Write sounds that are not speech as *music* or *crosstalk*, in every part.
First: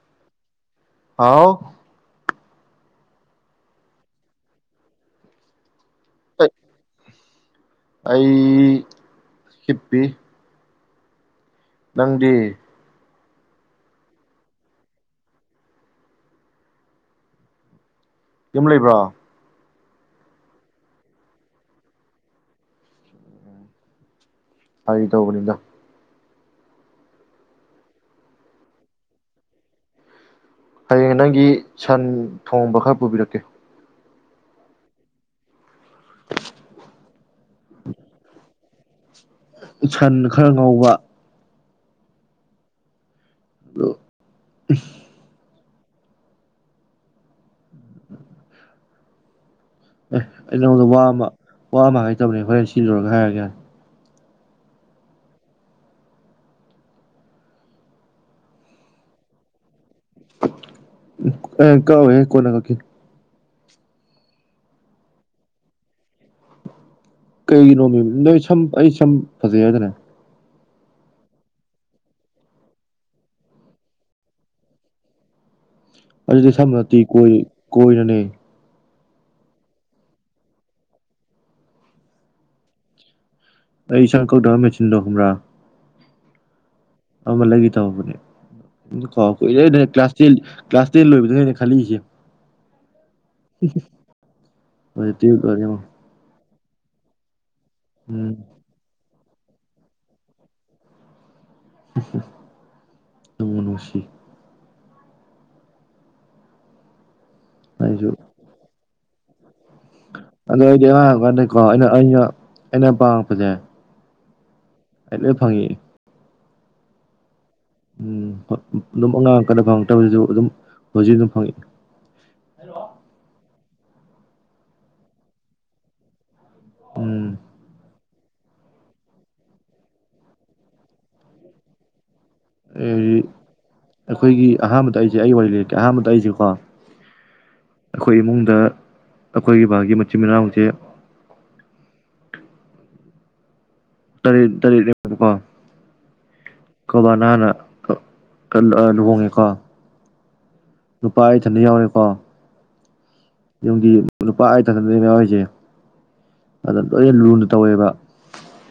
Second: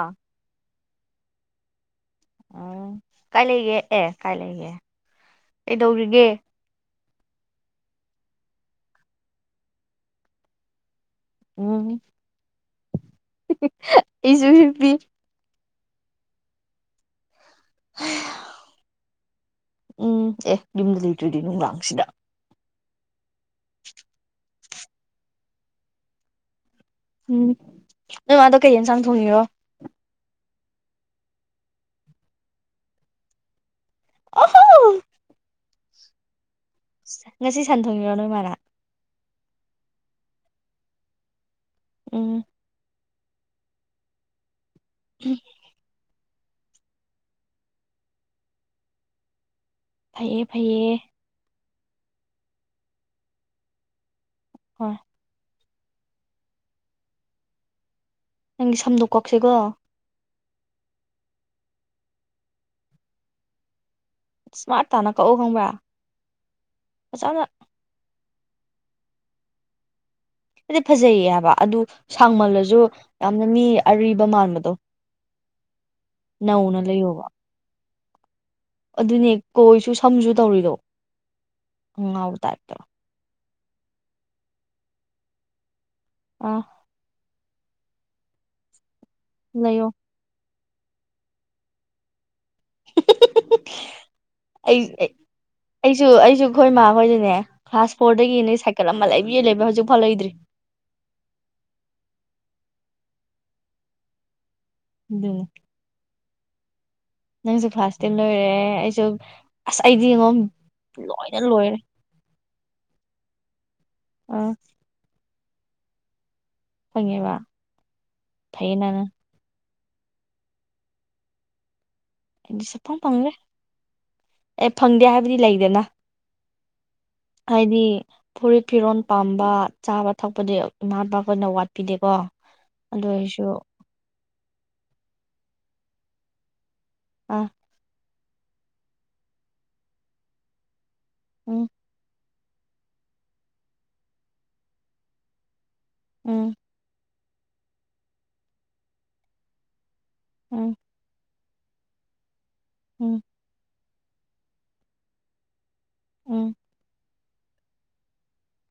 ꯑ *inaudible* ꯑꯥꯎ ꯎꯝ *unintelligible* *inaudible* ꯀꯥꯏ ꯂꯩꯒ ꯑꯦ ꯀꯥꯏ ꯂꯩꯒ ꯀꯩꯗꯧꯔꯤꯒꯦ ꯑꯩ ꯍꯤꯞꯄꯤ ꯎꯝ ꯅꯪꯗꯤ ꯑꯩꯁꯨ ꯍꯤꯞꯄꯤ ꯎ *unintelligible* ꯌꯨꯝ ꯂꯩꯕ꯭ꯔꯥ ꯎꯝ ꯑꯦ ꯌꯨꯝꯗ ꯂꯩꯇ꯭ꯔꯥꯗꯤ ꯅꯨꯡꯗꯥꯡꯁꯤꯗ ꯐꯥꯒꯤ ꯇꯧꯕꯅꯤꯗ ꯎꯝ ꯅꯪ ꯑꯗꯣ ꯀꯩ ꯌꯦꯟꯁꯥꯡ ꯊꯣꯡꯉꯔꯣ ꯍꯌꯦꯡ ꯅꯪꯒꯤ ꯁꯟ ꯊꯣꯡꯕ ꯈꯔ ꯄꯨꯕꯤꯔꯛꯀꯦ ꯑꯍꯥꯟ ꯉꯁꯤ ꯁꯟꯊꯣꯡꯉꯤꯔꯣ ꯅꯣꯏꯃꯥꯅ ꯁꯟ ꯈꯔ ꯉꯧꯕ ꯎꯝ ꯑꯗꯣ ꯎꯝ ꯐꯩꯌꯦ ꯏꯩꯅꯗ ꯐꯩꯌꯦ ꯋꯥ ꯑꯃꯥ ꯋꯥ ꯑꯃꯥ ꯍꯥꯏꯗꯣꯏ ꯂꯩ ꯁꯤ ꯂꯣꯏꯔꯒ ꯍꯥꯏꯔꯒꯦ ꯌꯥꯔꯦ ꯍꯣꯏ ꯅꯪꯒꯤ ꯁꯝꯗꯣꯛ ꯀꯣꯛꯁꯤꯒꯣ ꯑꯦ ꯀꯣ ꯑꯦ ꯀꯣꯅꯥ ꯀꯀꯦ ꯏꯁꯃꯥꯔꯠ ꯇꯥꯅ ꯀꯛꯎ ꯈꯪꯉꯕꯥ ꯀꯩꯒꯤꯅꯣꯡꯃꯤ ꯁꯝ ꯑꯩ ꯁꯝ ꯐꯖꯩ ꯍꯥꯏꯗꯥꯏꯅꯦ ꯍꯥꯏꯗꯤ ꯐꯖꯩꯌꯦ ꯍꯥꯏꯕ ꯑꯗꯨ ꯁꯥꯡꯃꯜꯂꯁꯨ ꯌꯥꯝꯅ ꯃꯤ ꯑꯔꯤꯕ ꯃꯥꯟꯕꯗꯣ ꯑꯗꯨꯗꯤ ꯁꯝꯅ ꯅꯧꯅ ꯅꯥꯠꯇꯤꯌꯦ ꯂꯩꯌꯣꯕ ꯀꯣꯏ ꯀꯣꯏꯅꯅꯦ ꯑꯗꯨꯅꯦ ꯀꯣꯏꯁꯨ ꯁꯝꯁꯨ ꯇꯧꯔꯤꯗꯣ ꯑꯉꯥꯎꯕ ꯇꯥꯏꯞꯇ ꯑꯩ ꯏꯁꯪ ꯀꯧꯗ ꯃꯦꯆꯤꯟꯗꯣ ꯈꯪꯕ꯭ꯔꯥ ꯑ ꯑꯃ ꯂꯩꯒꯦ ꯇꯧꯕꯅꯦ ꯀꯣ ꯀꯨꯏꯔꯦꯅꯦ ꯂꯩꯌꯣ ꯀ꯭ꯂꯥꯁ ꯇꯦꯟ ꯀ꯭ꯂꯥꯁ ꯇꯦꯟ ꯂꯣꯏꯕꯗꯅꯦ ꯑꯩꯅ ꯈꯜꯂꯛꯏꯁꯦ ꯑꯩ ꯇꯨꯌꯦꯜꯞ ꯂꯣꯏꯔꯦ ꯌꯦꯡꯉꯣ ꯑꯩꯁꯨ ꯑꯩꯁꯨ ꯈꯣꯏ ꯃꯥ ꯈꯣꯏꯗꯅꯦ ꯀ꯭ꯂꯥꯁ ꯎꯝ ꯐꯣꯔꯗꯒꯤ ꯅꯣꯏ ꯁꯥꯏꯀꯜ ꯑꯃ ꯂꯩꯕ ꯌꯦꯜꯂꯦꯕ ꯍꯧꯖꯤꯛ ꯐꯥꯎ ꯂꯩꯛꯏꯗ꯭ꯔꯤ ꯅꯨꯡꯕꯨ ꯅꯨꯡꯁꯤ ꯗꯨꯅꯤ ꯅꯪꯁꯦ ꯀ꯭ꯂꯥꯁ ꯑꯩꯁꯨ ꯇꯦꯟ ꯂꯣꯏꯔꯦ ꯑꯩ ꯆ *unintelligible* ꯑꯗꯣ ꯑꯩꯗꯤ ꯑꯉꯥꯡ ꯑꯣꯏꯔꯤ ꯀꯟꯗ ꯀꯣ ꯂꯣꯏꯔꯦ ꯑꯩꯅ ꯑꯩꯅ ꯄꯥꯃꯛꯄꯖ ꯑꯥ ꯂꯣꯏ ꯐꯪꯉꯤ ꯐꯪꯉꯦ ꯕꯥ ꯎꯝ ꯑꯗꯨꯝ ꯑꯉꯥꯡ ꯐꯪ ꯁꯨ ꯑꯗꯨꯝ ꯍꯧꯖꯤꯛ ꯑꯗꯨꯝ ꯐꯪꯉꯦ꯫ ꯑꯩꯗꯤ ꯁꯨꯡ ꯄꯥꯝ ꯄꯥꯝꯗꯦ ꯑꯦ ꯐꯪꯗꯦ ꯍꯥꯏꯕꯗꯤ ꯂꯩꯗꯅ--꫰ ꯎꯝ ꯍꯥꯏꯗꯤ ꯐꯨꯔꯤꯠ ꯐꯤꯔꯣꯜ ꯄꯥꯝꯕ ꯆꯥꯕ ꯊꯛꯄꯗꯤ ꯎꯅꯗꯕꯅꯥ ꯋꯥꯠꯄꯤꯗꯦꯀꯣ ꯑꯗꯨ ꯑꯣꯏꯔꯁꯨ ꯑꯩꯈꯣꯏꯒꯤ ꯑꯍꯥꯟꯕꯗ ꯑꯩꯁꯦ ꯑꯩ ꯋꯥꯔꯤ ꯂꯤ ꯑꯍꯥꯟꯕꯗ ꯑꯩꯖꯤꯀꯣ *unintelligible* ꯑꯩꯈꯣꯏ ꯏꯃꯨꯡꯗ ꯑꯩꯈꯣꯏꯒꯤ ꯕꯥꯒꯤ ꯃꯆꯤꯟ ꯃꯅꯥꯎꯁꯦ *unintelligible* ꯇꯔꯦꯠ ꯇꯔꯦꯠꯅꯦꯕꯀꯣ *unintelligible* ꯕꯕꯥꯅ ꯍꯥꯟꯅ ꯂꯨꯍꯣꯡꯉꯦꯀꯣ *unintelligible* ꯅꯨꯄꯥ ꯑꯩ ꯏꯊꯟꯗ ꯌꯥꯎꯔꯦꯀꯣ *unintelligible* ꯅꯨꯄꯥ ꯑꯩ ꯏꯊꯟꯗꯅꯤ ꯌꯥꯎꯔꯤꯖꯤ ꯎꯝ *unintelligible* *unintelligible* ꯑꯗꯨ ꯇꯧꯋꯦꯕ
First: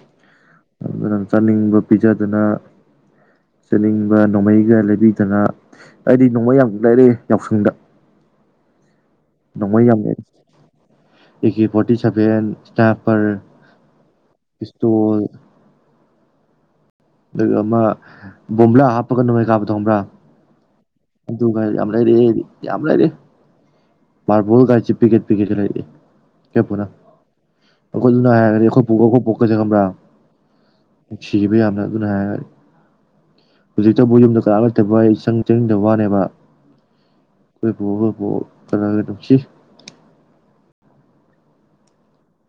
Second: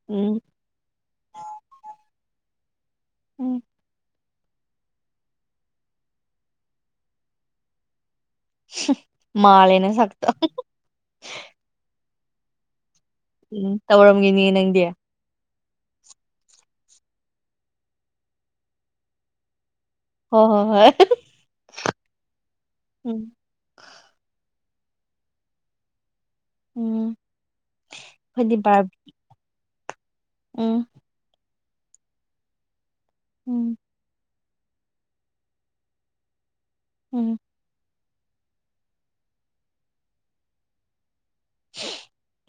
ꯎꯝ ꯑꯗꯨꯅ ꯆꯥꯅꯤꯡꯕ ꯄꯤꯖꯗꯅ ꯎꯝ *unintelligible* ꯅꯣꯡꯃꯩꯒ ꯂꯩꯕꯤꯗꯅ ꯑꯩꯗꯤ ꯅꯣꯡꯃꯩ ꯌꯥꯝ ꯂꯩꯔꯛꯏ ꯌꯥꯎꯁꯪꯗ *unintelligible* ꯃꯥꯜꯂꯦ ꯅꯣꯡꯃꯩ ꯌꯥꯝ ꯅꯥꯁꯛꯇꯣ ꯁꯕꯦꯟ *unintelligible* ꯎꯝ ꯇꯧꯔꯝꯒꯤꯅꯤ ꯅꯪꯗꯤ ꯑꯗꯨꯒ ꯑꯃ ꯕꯣꯝꯕꯨꯂꯥ ꯍꯞꯄꯒꯥ ꯅꯣꯡꯃꯩ ꯀꯞꯄ *unintelligible* ꯑꯗꯨꯒ ꯌꯥꯝ ꯂꯩꯔꯛꯏ ꯌꯥꯝ ꯂꯩꯔꯛꯏ ꯎꯝ *unintelligible* *unintelligible* ꯑꯩꯈꯣꯏ ꯄꯨꯅ ꯎꯝ ꯑꯩꯈꯣꯏ ꯑꯗꯨꯅ ꯑꯩꯈꯣꯏꯗꯤ ꯍꯥꯏꯔꯗꯤ ꯑꯩꯈꯣꯏ ꯕꯥꯔ ꯄꯨꯒꯥ ꯑꯩꯈꯣꯏ ꯕꯣꯛꯀꯁꯦ ꯈꯪꯕ꯭ꯔꯥ ꯎꯝ ꯅꯨꯡꯁꯤꯌꯦꯕꯥ ꯌꯥꯝ ꯑꯗꯨꯅ ꯍꯥꯏ ꯎꯝ ꯍꯧꯖꯤꯛꯇꯕꯨ ꯌꯨꯝꯗ ꯀꯅꯥꯝ ꯂꯩꯇꯦꯕ ꯑꯩ ꯆꯪ ꯆꯪꯗꯕ ꯋꯥꯅꯦꯕ ꯎꯝ ꯑꯈꯣꯏ ꯄꯨꯒ *unintelligible* ꯐꯅꯗꯨꯝ ꯅꯨꯡꯁꯤ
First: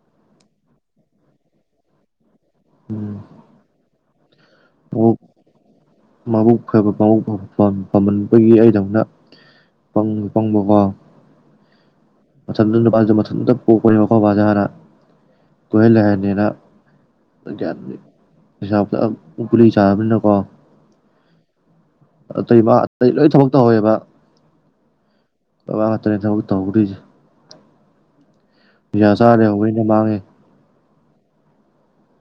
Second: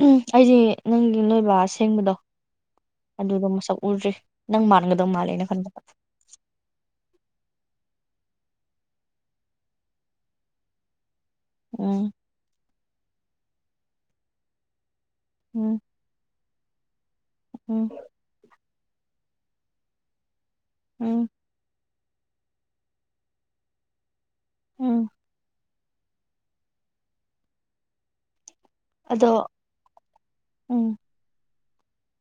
ꯎꯝ ꯑꯩꯖꯤ ꯅꯪꯒꯤ ꯅꯣꯏꯕꯥ ꯑꯁꯦꯡꯕꯗꯣ ꯑꯗꯨꯗꯣ ꯃꯁꯛ ꯎꯗ꯭ꯔꯤ ꯅꯪ ꯃꯥꯟꯒꯗꯧ ꯃꯥꯜꯂꯦ ꯑꯩꯅ ꯈꯟꯕꯗ *unintelligible* ꯃꯝꯈ꯭ꯔꯕꯕꯧ ꯐ ꯐꯃꯟꯕꯒꯤ ꯑꯩꯗꯧꯅ ꯄꯪ ꯄꯪꯕꯀꯣ ꯎꯝ ꯃꯊꯟ ꯅꯨꯄꯥꯁꯨ ꯃꯊꯟꯗ ꯄꯣꯛꯄꯅꯤꯅ *unintelligible* ꯎꯝ ꯀꯣꯏꯍꯟ ꯂꯥꯏꯍꯟꯅꯤꯅ *unintelligible* ꯎꯝ ꯄꯩꯥ ꯐꯝ ꯎꯛ ꯒꯨꯂꯤ ꯆꯥꯕꯅꯤꯅꯀꯣ ꯎꯝ ꯑꯇꯩ ꯃꯥ ꯑꯇꯩ ꯂꯣꯏ ꯊꯕꯛ ꯇꯧꯍꯧꯋꯦꯕ ꯎꯝ ꯕꯕꯥ ꯈꯛꯇꯅꯦ ꯊꯕꯛ ꯇꯧꯍꯧꯗ꯭ꯔꯤꯁꯦ ꯅꯤꯁꯥ ꯑꯗꯣ ꯆꯥꯔꯥ ꯂꯩꯍꯧꯕ ꯅꯤꯅ ꯃꯥꯡꯉꯦ ꯎꯝ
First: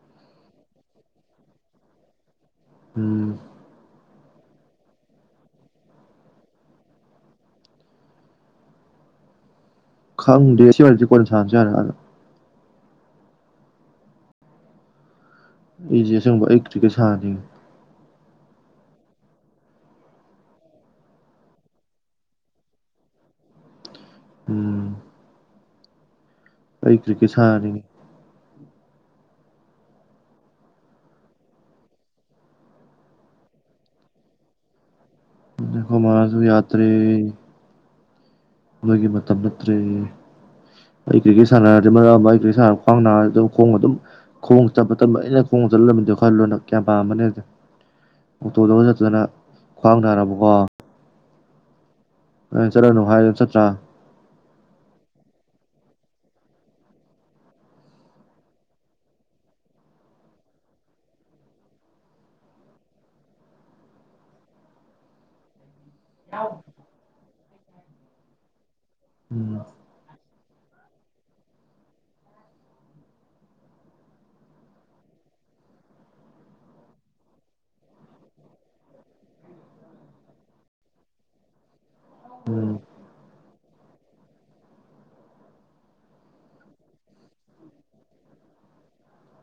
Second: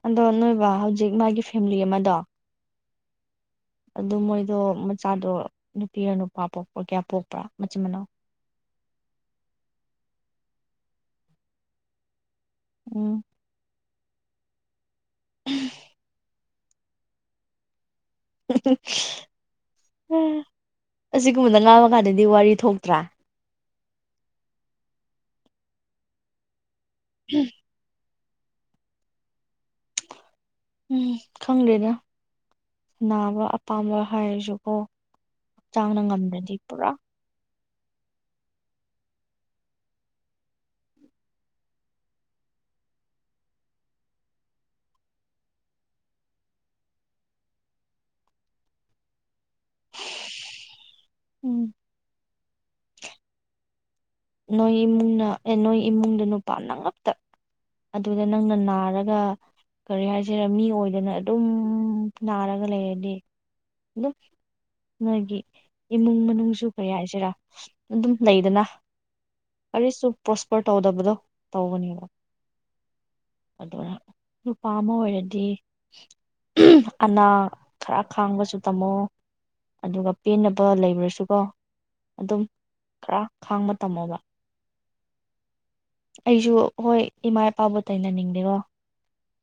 ꯑꯗꯣ ꯅꯣꯏꯕꯥ ꯍꯧꯖꯤꯛ ꯃꯥꯒꯤ ꯐꯦꯝꯂꯤ ꯑꯃꯗꯣ ꯎꯝ ꯑꯗꯨ ꯃꯣꯏꯗꯣ ꯃꯆꯥꯗꯣ ꯅꯨꯄꯤꯔ ꯅꯨꯄꯥ ꯄꯣꯛꯄ ꯀꯌꯥ ꯄꯣꯛꯄ꯭ꯔꯥ ꯃꯆꯤꯟ ꯃꯅꯥꯎ ꯈꯪꯗꯦ ꯁꯤ ꯋꯔꯤꯁꯦ ꯀꯣꯟꯅ ꯁꯥꯔꯥꯁꯦ ꯌꯥꯔꯦ ꯑ ꯎꯝ ꯀ꯭ꯔꯤꯀꯦꯠꯁꯥꯟꯅꯅꯤꯡ ꯑꯁꯤꯒꯨꯝꯕꯗ ꯉꯥꯡꯉ ꯀꯥꯟꯗꯗꯤ ꯋꯥꯔꯤ ꯊꯣꯛꯇ꯭ꯔꯥ ꯎꯝ ꯑꯩꯩ ꯀ꯭ꯔꯤꯀꯦꯠ ꯁꯅꯥꯅꯤꯡꯉꯦ ꯎꯝ ꯈꯪꯗ꯭ꯔꯦꯗ ꯅꯥꯕ ꯑꯄꯥꯝꯕ ꯍꯥꯏꯔꯁꯨꯀꯣ ꯍꯛꯆꯥꯡꯅ ꯈꯣꯃꯥ ꯁꯨ ꯉꯝꯗ꯭ꯔꯗꯤ ꯌꯥꯗ꯭ꯔꯦ ꯄꯨꯔꯥ ꯃꯣꯏꯒꯤ ꯃꯇꯝ ꯅꯠꯇ꯭ꯔꯦ ꯑꯩ ꯀ꯭ꯔꯤꯀꯦꯠ ꯁꯥꯟꯅꯔꯗꯤ ꯃꯔꯛ ꯑꯃ ꯑꯩ ꯀ꯭ꯔꯤꯀꯦꯠ ꯁꯥꯟꯅ ꯈ꯭ꯋꯥꯡ ꯅꯥꯔꯗꯨ ꯈꯣꯡꯅ ꯑꯗꯨꯝ ꯈꯣꯡꯅ ꯆꯠꯄ ꯇꯝꯕ ꯑꯩꯅ ꯈꯣꯡ ꯆꯠꯂꯝꯃꯤꯗꯣ ꯈꯜꯂꯣꯅ ꯀꯌꯥꯝ ꯄꯥꯝꯃꯅꯤ ꯑꯣꯇꯣꯗꯒ ꯆꯠꯇꯅ ꯈ꯭ꯋꯥꯡ ꯅꯥꯔꯕꯀꯣ ꯎꯝ *inaudible* ꯑꯩ ꯆꯠꯂꯅꯨ ꯍꯥꯏꯔ ꯆꯠꯇ꯭ꯔꯥ ꯅꯣꯏ ꯏꯃꯨꯡꯅ ꯑꯦ ꯅꯣꯏ ꯏꯃꯨꯡꯗ ꯅꯨꯄꯥ ꯅꯉꯛꯇ ꯑꯗꯨꯗ ꯅꯪꯅ ꯅꯥꯔꯒ ꯀꯔꯤ ꯍꯥꯏꯁꯤꯔ ꯃꯤ ꯑꯣꯏꯗꯅ ꯑꯗꯨꯝ ꯅꯥꯔꯒ ꯂꯩꯔꯗꯤ ꯗꯨꯝ ꯅꯣꯏꯒꯤ ꯏꯃꯨꯡ ꯃꯅꯨꯡꯁꯨ ꯀꯩꯪ ꯍꯥꯏꯁꯤꯔꯥ ꯑꯗꯨꯝ ꯂꯩꯗꯅ ꯎꯝ ꯑꯔꯤꯁꯨ ꯄꯣꯁ ꯄꯔ ꯇꯧꯗꯕꯗꯣ ꯇꯧꯕꯅꯦꯕ ꯑꯗꯨꯅ ꯅꯨꯄꯥ ꯑꯃ ꯑꯣꯏꯔꯗꯤ ꯑꯅꯥ ꯈꯔ ꯈꯥꯡꯕꯁꯨ ꯇꯝꯃꯣ ꯑꯗꯨꯒ ꯄꯦꯟꯅꯕ ꯂꯩꯕ꯭ꯔꯁꯨꯀꯣ ꯑꯗꯨꯝ ꯎꯝ ꯈꯔ ꯈꯥꯡꯕ ꯇꯝꯃꯣꯕ ꯑꯩꯁꯨ ꯍꯣꯏ ꯏꯃꯥ ꯏꯄꯥꯕꯨ ꯇꯥꯏꯅꯅꯤꯡꯗꯦꯒꯣ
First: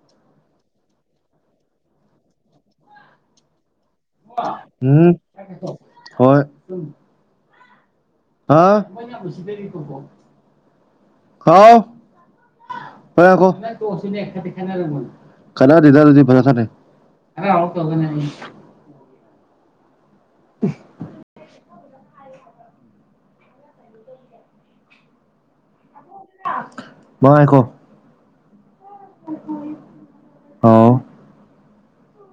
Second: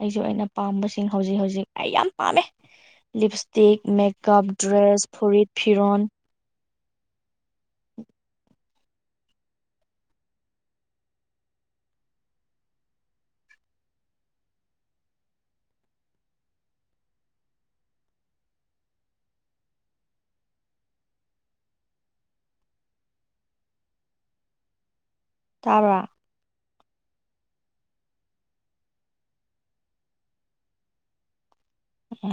ꯑꯩꯁꯨ ꯑꯩꯅ ꯄꯥꯝꯕꯁꯤꯡ ꯍꯧꯖꯤꯛ ꯍꯧꯖꯤꯛ ꯑꯩ ꯌꯥꯝ ꯄꯥꯝꯃꯦ ꯂꯤꯞꯁꯇꯤꯛ ꯃꯦꯛ ꯀꯥꯞ ꯗ꯭ꯔꯦꯁ ꯐꯨꯔꯤꯠ ꯐꯤꯔꯣꯟ ꯎꯝ *unintelligible* ꯑ ꯍꯥꯎ ꯍꯣꯌ ꯉꯏꯈꯣ ꯀꯅꯥꯗꯦꯗ *unintelligible* *unintelligible* *inaudible* *inaudible* ꯇꯥꯕꯔꯥ ꯑꯩꯈꯣ *unintelligible* ꯑꯣ ꯑ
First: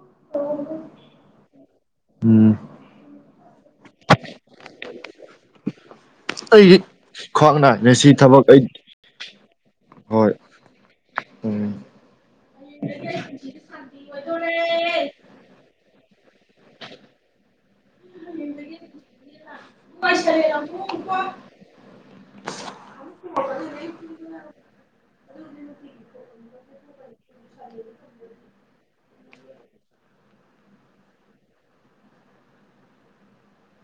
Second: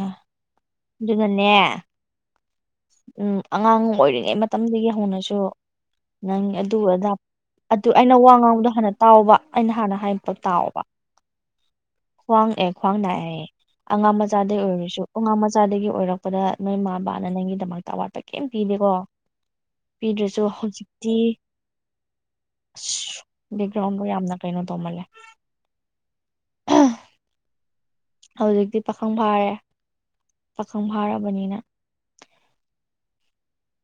ꯑꯗꯨꯅꯅꯦ ꯎꯝ ꯎꯝ ꯑꯉꯥꯡ ꯑꯣꯏꯔꯤꯉꯩ ꯃꯇꯝꯗꯒꯤ ꯍꯧꯅꯁꯨ ꯅꯪ ꯑꯗꯨ ꯑꯩꯒꯤ ꯑꯗꯥ ꯈ꯭ꯋꯥꯡ ꯑꯗꯨ ꯅꯥꯏꯅꯦ ꯁꯤ ꯑꯩꯅ ꯋꯥ ꯊꯕꯛ ꯑꯩ ꯉꯥꯡꯕꯗꯣ ꯍꯥꯟꯅ ꯇꯥꯎꯕ ꯑꯩꯅ ꯍꯥꯟꯅ ꯍꯣꯏ ꯍꯥꯏꯔꯛꯄ ꯇꯥꯎꯕ ꯎꯝ ꯈ꯭ꯋꯥꯡꯑꯦ ꯈ꯭ꯋꯥꯡ ꯅꯥꯏꯑꯦ ꯑꯉꯥꯡ ꯃꯆꯥꯗꯒꯤ ꯑꯣꯏꯔꯁꯨ ꯑꯉꯥꯡ ꯃꯆꯥꯗꯒꯤ ꯑꯣꯏꯔꯛꯄꯗ ꯅꯣꯏꯃꯥꯕꯥꯅ ꯅꯪꯒꯤ ꯑꯋꯥꯠꯄ ꯀꯩꯝ ꯄꯤꯗꯦꯀꯣ ꯄꯤꯗ꯭ꯔꯁꯨ ꯍꯧꯖꯤꯛꯇꯤ ꯑꯁ ꯕꯦꯛꯒ꯭ꯔꯥꯎꯟꯕꯨ ꯌꯥꯝꯅ ꯀꯩꯅꯣ ꯇꯧꯃꯜꯂꯦ ꯑ ꯎꯝ *inaudible* ꯄꯥꯈꯪ ꯐꯥꯔꯦ ꯄꯥꯈꯪ ꯐꯥꯔꯕꯅꯤꯅ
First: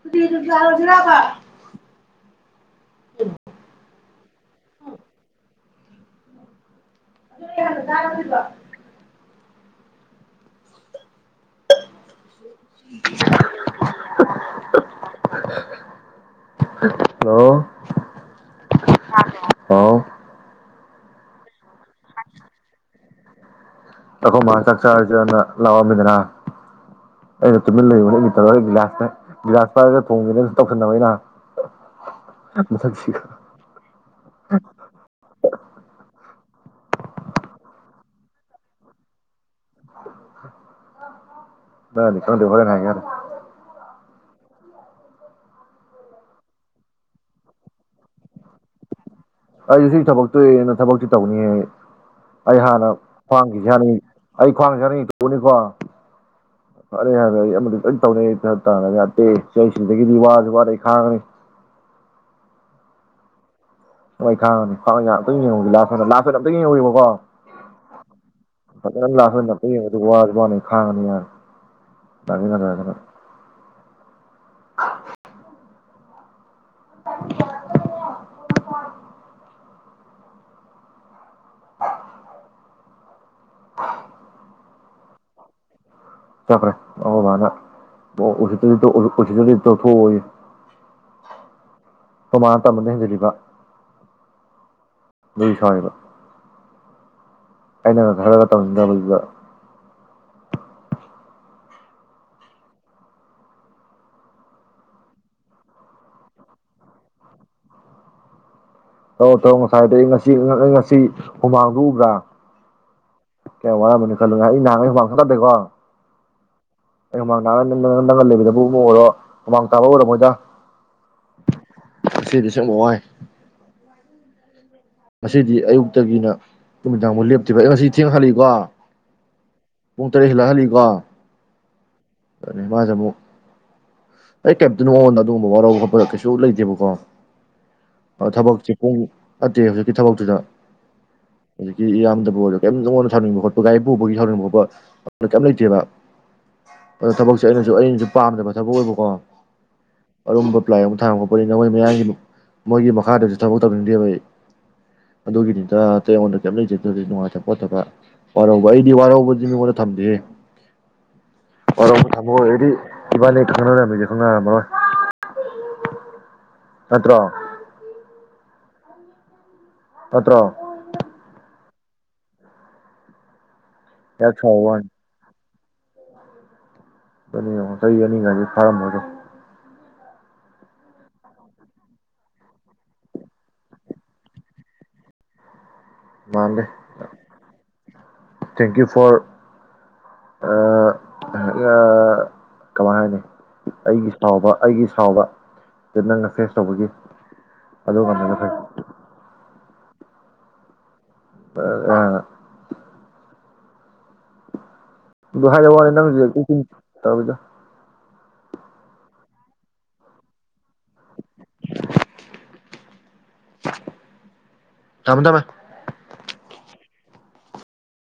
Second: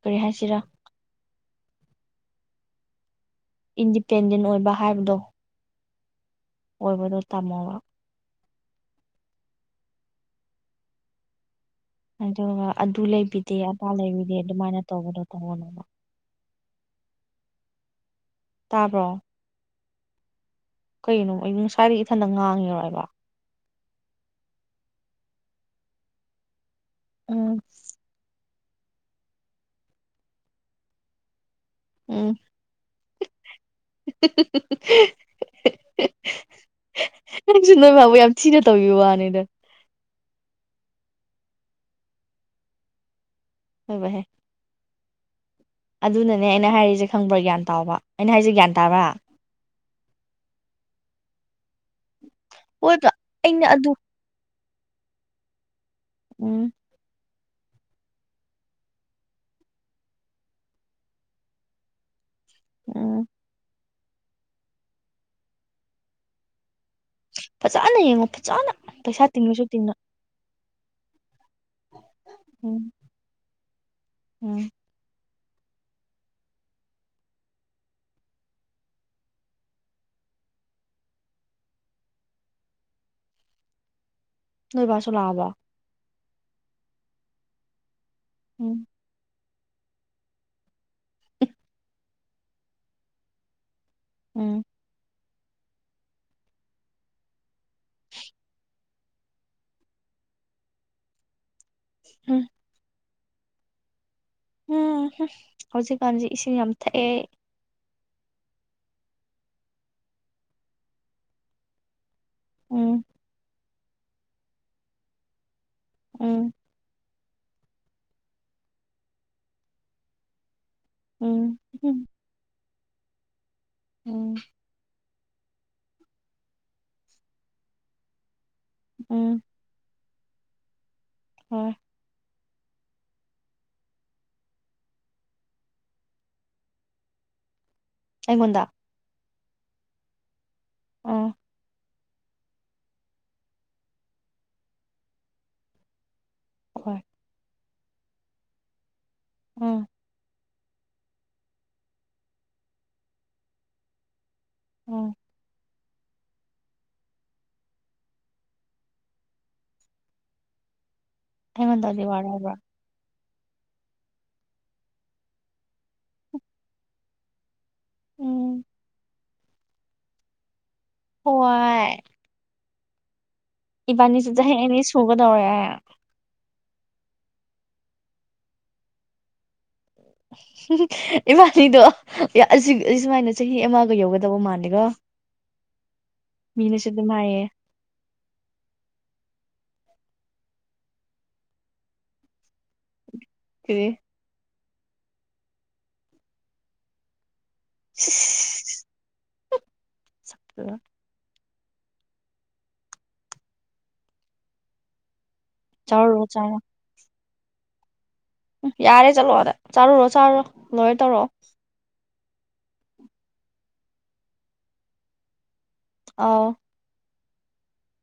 ꯀꯔꯤ ꯍꯥꯏꯁꯤꯔꯥ ꯎꯝ *inaudible* ꯏꯟꯗꯤꯄꯦꯟꯗꯦꯟ ꯑꯣꯏꯕ ꯍꯥꯏꯕꯗꯣ ꯑꯣꯏꯕꯗꯣ ꯑꯗꯨ ꯇꯝꯃꯣꯕ ꯌꯥꯅ *unintelligible* ꯑꯗꯨꯒ ꯑꯗꯨ ꯂꯩꯕꯤꯗꯦ ꯑꯗꯥ ꯂꯩꯕꯤꯗꯦ ꯑꯗꯨꯃꯥꯏꯅ ꯇꯧꯕꯗꯣ ꯇꯧꯒꯅꯣꯕꯥ ꯍꯂꯣ ꯇꯥꯕꯔꯣ ꯍꯥꯎ ꯀꯩꯅꯣ ꯀꯥꯔꯤ ꯏꯊꯟꯗ ꯉꯥꯡꯉꯤꯔꯣꯏꯕ ꯑꯩꯈꯣꯏ ꯃꯥ ꯆꯥꯛꯆꯥꯔꯥꯖꯤꯅ ꯂꯥꯎꯑꯝꯃꯤꯗꯅ ꯎꯝ ꯑꯩꯩꯅ ꯇꯨꯃꯤꯟ ꯂꯩꯑꯣ ꯒꯤꯕꯤꯂꯥꯁ ꯒꯤꯕꯤꯂꯥꯁ ꯄꯥꯏꯔ ꯊꯣꯡꯁꯤꯦꯅ ꯇꯧꯁꯤꯟꯅꯕꯅꯤꯩꯅ *unintelligible* ꯎꯝ *unintelligible* ꯅꯪꯁꯨ ꯅꯣꯏ ꯐꯕꯨ ꯌꯥꯝ ꯊꯤꯅ ꯇꯧꯕꯤꯕ ꯋꯥꯅꯤꯗ ꯃꯟꯗꯤ ꯈꯪꯗꯔ꯭ꯤꯕ ꯍꯣꯔꯦꯟ ꯍꯥꯏꯒꯦ *unintelligible* *unintelligible* ꯍꯣꯏꯕꯥ ꯍꯦ ꯑꯗꯨꯅꯅꯦ ꯑꯩꯅ ꯍꯥꯏꯔꯤꯁꯦ ꯈꯪꯕ꯭ꯔꯥ ꯒ꯭ꯌꯥꯟ ꯇꯥꯕ ꯑꯩꯅ ꯍꯥꯏꯁꯦ ꯒ꯭ꯌꯥꯟ ꯇꯥꯕ꯭ꯔꯥ ꯑꯩ ꯁꯤ ꯊꯕꯛꯇꯨꯅ ꯊꯕꯛꯇꯤ ꯇꯧꯅꯤꯉꯦ ꯑꯩ ꯍꯥꯟꯅ ꯍꯣꯏꯕ ꯑꯩꯅ ꯐꯥꯡꯈꯤꯁꯤ ꯍꯥꯟꯅ ꯑꯗꯨ *unintelligible* *unintelligible* ꯎꯝ *unintelligible* ꯐꯔꯦ ꯌꯥ *unintelligible* ꯑꯩ ꯑꯃꯗꯤ ꯁꯣꯏ ꯇꯧꯒꯅꯤ ꯄꯩꯁꯥ ꯇꯥꯂꯒ *unintelligible* ꯋꯥꯁꯨ ꯋꯥꯩꯅ ꯑꯩ ꯈꯥꯡꯉꯒꯅꯤ *unintelligible* *inaudible* ꯎꯝ *unintelligible* *unintelligible* *inaudible* ꯐꯖꯅ ꯌꯦꯡꯉꯣ ꯐꯖꯅ ꯄꯩꯁꯥ ꯇꯤꯡꯉꯁꯨ ꯇꯤꯡꯅ ꯍꯥꯡꯉꯗꯤ ꯌꯥꯔꯦ ꯎꯝ ꯒ *inaudible* *unintelligible* ꯎꯝ *inaudible* *inaudible* *inaudible* ꯅꯣꯏ ꯕꯥꯁꯨ ꯂꯥꯛꯑꯕ ꯆꯠꯈ꯭ꯔꯦ ꯑꯩꯈꯣꯐ ꯑꯣ ꯎꯆꯗꯤ ꯎꯝ ꯎꯆꯗꯤ *inaudible* *unintelligible* *inaudible* ꯇꯧꯊꯣꯛ ꯑꯣꯏꯌꯦ ꯏꯪ ꯑꯈꯣꯏꯃꯥꯅ ꯇꯝꯕꯗ ꯍꯦꯟꯖꯜꯂꯤꯕ ꯎꯝ ꯑꯗꯨꯏ ꯁꯥꯎꯔꯤꯕ ꯑꯩꯅꯒ ꯈꯔꯒ ꯇꯧꯅꯤꯡꯗꯕꯖꯤꯗ ꯍꯨꯝ ꯎꯝꯍꯨꯝ ꯍꯧꯖꯤꯛꯀꯥꯟꯖꯦ ꯏꯁꯤꯡ ꯌꯥꯝ ꯊꯛꯑꯦ ꯊꯥꯛ ꯑꯣ ꯊꯥꯛ ꯑꯣ ꯉꯁꯥꯏꯗꯩꯩ ꯉꯁꯤ ꯑꯩ ꯉꯁꯤ ꯉꯁꯤ ꯍꯨꯃꯥꯡꯗꯨ ꯎꯕ꯭ꯔꯥ ꯎꯝ ꯀꯌꯥꯝ ꯋꯥꯔꯝꯃꯅꯤ ꯈꯜꯂꯨ ꯑꯩ ꯅꯍꯉꯩꯁꯨꯃꯥꯡ ꯈ ꯇꯗꯦꯀꯣ ꯎꯝ ꯑꯩ ꯍꯃꯥꯡ ꯇꯥꯛ ꯅ ꯅꯪꯒꯜ ꯂꯩꯕꯗꯕꯨ ꯑꯃꯨꯛ ꯑꯣꯏꯔꯣ ꯍꯨꯃꯥꯡ ꯇꯥꯕ ꯑꯣꯏꯔꯝꯃꯣꯏꯗ ꯎꯝ ꯎꯝꯍꯨꯝ ꯉꯁꯤꯗꯤ ꯋꯥꯏ ꯎꯝ ꯉꯁꯤꯗꯤ ꯑꯌꯨꯛꯇꯒꯤꯅ ꯅꯨꯃꯤꯗꯥꯡꯕꯣꯛ ꯂꯦꯞꯇ꯭ꯕ ꯑꯩ ꯉꯁꯤ ꯊꯦꯡ ꯍꯜꯂꯛꯏꯀꯣ ꯎꯝ ꯄꯨꯡ ꯇꯔꯦꯠ ꯍꯦꯜꯂ ꯍꯜꯂꯛꯏꯀꯣ ꯍꯣꯏ ꯑꯗꯨ ꯃꯥꯖꯦ ꯑꯃꯨꯛ ꯑꯩ ꯀꯩꯝꯇ ꯃꯉꯣꯟꯗ ꯑꯗꯨꯒꯨꯝꯕ ꯋꯥꯔ ꯈꯣꯠꯄ ꯀꯩꯁꯨ ꯂꯩꯇꯦꯕꯀꯣ ꯑꯥ ꯊꯕꯛ ꯑꯩꯉꯣꯟꯗ ꯆꯦ ꯄꯨꯡ *inaudible* ꯎꯝ *unintelligible* ꯎ ꯏꯌꯥꯝꯗꯕꯨ ꯑꯣꯏꯔꯣ ꯀꯩꯝ ꯅꯉꯣꯟꯗ ꯁꯥꯎꯅꯤꯡꯕ ꯈꯣꯠꯄ ꯒꯥꯔꯤ ꯄꯨꯕꯒꯤ ꯁꯥꯎꯅꯤꯡꯕ ꯈꯣꯠꯄ ꯀꯩꯝ ꯂꯩꯇꯦꯕ ꯍꯣꯏ ꯑꯗꯨ ꯊꯕꯛ ꯆꯠꯅꯩꯅ ꯑꯗꯨ ꯑꯩꯅꯁꯨ ꯄꯥꯝꯗꯕ ꯊꯕꯛ ꯑꯣꯏꯕꯀꯣ ꯎꯝ ꯑꯔꯨꯝꯕ ꯄ꯭ꯂꯥꯏ ꯑꯃ ꯊꯥꯡꯕ ꯈꯣꯄꯅꯤ ꯅ ꯃꯣꯏ ꯃꯌꯥꯡꯒꯤ ꯃꯣꯏꯒꯤ ꯃꯈꯥꯗꯁꯨ ꯊꯕꯛ ꯇꯧꯅꯤꯡꯗꯦꯕ ꯑꯩ ꯎꯝ ꯑꯗꯨꯒꯤꯅꯤꯗ ꯑ ꯑꯩꯉꯣꯟꯗ ꯀꯩꯝꯇ ꯂꯩꯖꯗꯦ ꯅꯨꯡꯉꯥꯏꯇꯕ ꯈꯣꯠꯇꯕ ꯋꯥꯔꯧꯕ ꯑꯩꯗꯤ ꯋꯥꯔꯧꯕꯖꯤ ꯃꯤꯉꯣꯟꯗ ꯊꯝꯗꯦꯍꯦ ꯑꯩꯉꯣꯟꯗꯗꯤ ꯋꯔꯧꯕ ꯊꯃꯣꯏ ꯋꯥꯔꯕ꯭ꯔꯥ ꯑꯣꯏꯔꯗꯤ ꯏꯕꯥꯅꯤ ꯈꯪꯅꯔꯝꯃꯤꯖꯦ ꯈꯪꯅꯔꯝꯃꯔꯣꯏ ꯅꯠꯇ꯭ꯔꯣ ꯎꯝ ꯄꯠꯇ꯭ꯔ *unintelligible* ꯄꯥꯏ *unintelligible* ꯏꯕꯥꯅꯤꯁꯦ ꯍꯦꯛ ꯆꯍꯤ ꯁꯥꯎꯕ ꯑꯅꯤ ꯋꯥꯅꯤ ꯁꯨꯒꯗꯧꯔꯦ ꯅꯤꯣ *unintelligible* ꯆꯍꯤ ꯑꯅꯤꯒꯥꯏꯁꯤꯦ ꯐꯥꯔꯝꯃꯣꯗꯣ ꯏꯕꯥꯅꯤꯗꯣ ꯑꯩ ꯁꯨꯃꯥꯏꯅ ꯆꯍꯤ ꯑꯃꯒ ꯌꯧꯒꯗꯕ ꯃꯥꯜꯂꯦꯀꯣ *unintelligible* ꯃꯥꯥꯟꯗꯦ ꯃꯤꯅꯁꯨ ꯑꯗꯨꯝ ꯍꯥꯏꯌꯦ ꯊꯦꯡꯀꯤꯌꯨ ꯐꯣꯔ ꯀꯃꯥꯏ ꯍꯥꯏꯅꯤ ꯑꯗꯨꯗꯤ ꯑꯩꯒꯤ ꯆꯥꯎꯥꯎꯕ ꯑꯩꯒꯤ ꯁꯥꯎꯕ ꯑꯗꯨ ꯅꯪꯅ ꯐꯦꯁ ꯇꯧꯕꯒꯤ *inaudible* *unintelligible* ꯐꯔꯦ ꯁꯛ ꯇꯨꯒꯥ ꯑ ꯑ ꯑꯗꯨ ꯍꯥꯏꯔ ꯋꯥꯅꯦ ꯅꯪ ꯆꯥꯎꯔꯨꯔꯣ ꯆꯥꯔꯣ ꯍꯧ ꯇꯧꯔꯤꯗꯣ ꯌꯥꯔꯦ ꯆꯠꯂꯣ ꯑꯗ ꯆꯥꯔꯨꯔꯣ ꯆꯥꯔꯨꯔꯣ ꯂꯣꯏꯔꯦ ꯇꯧꯔꯛꯑꯣ ꯊꯝꯃꯦ ꯊꯝꯃꯦ ꯑꯥꯎ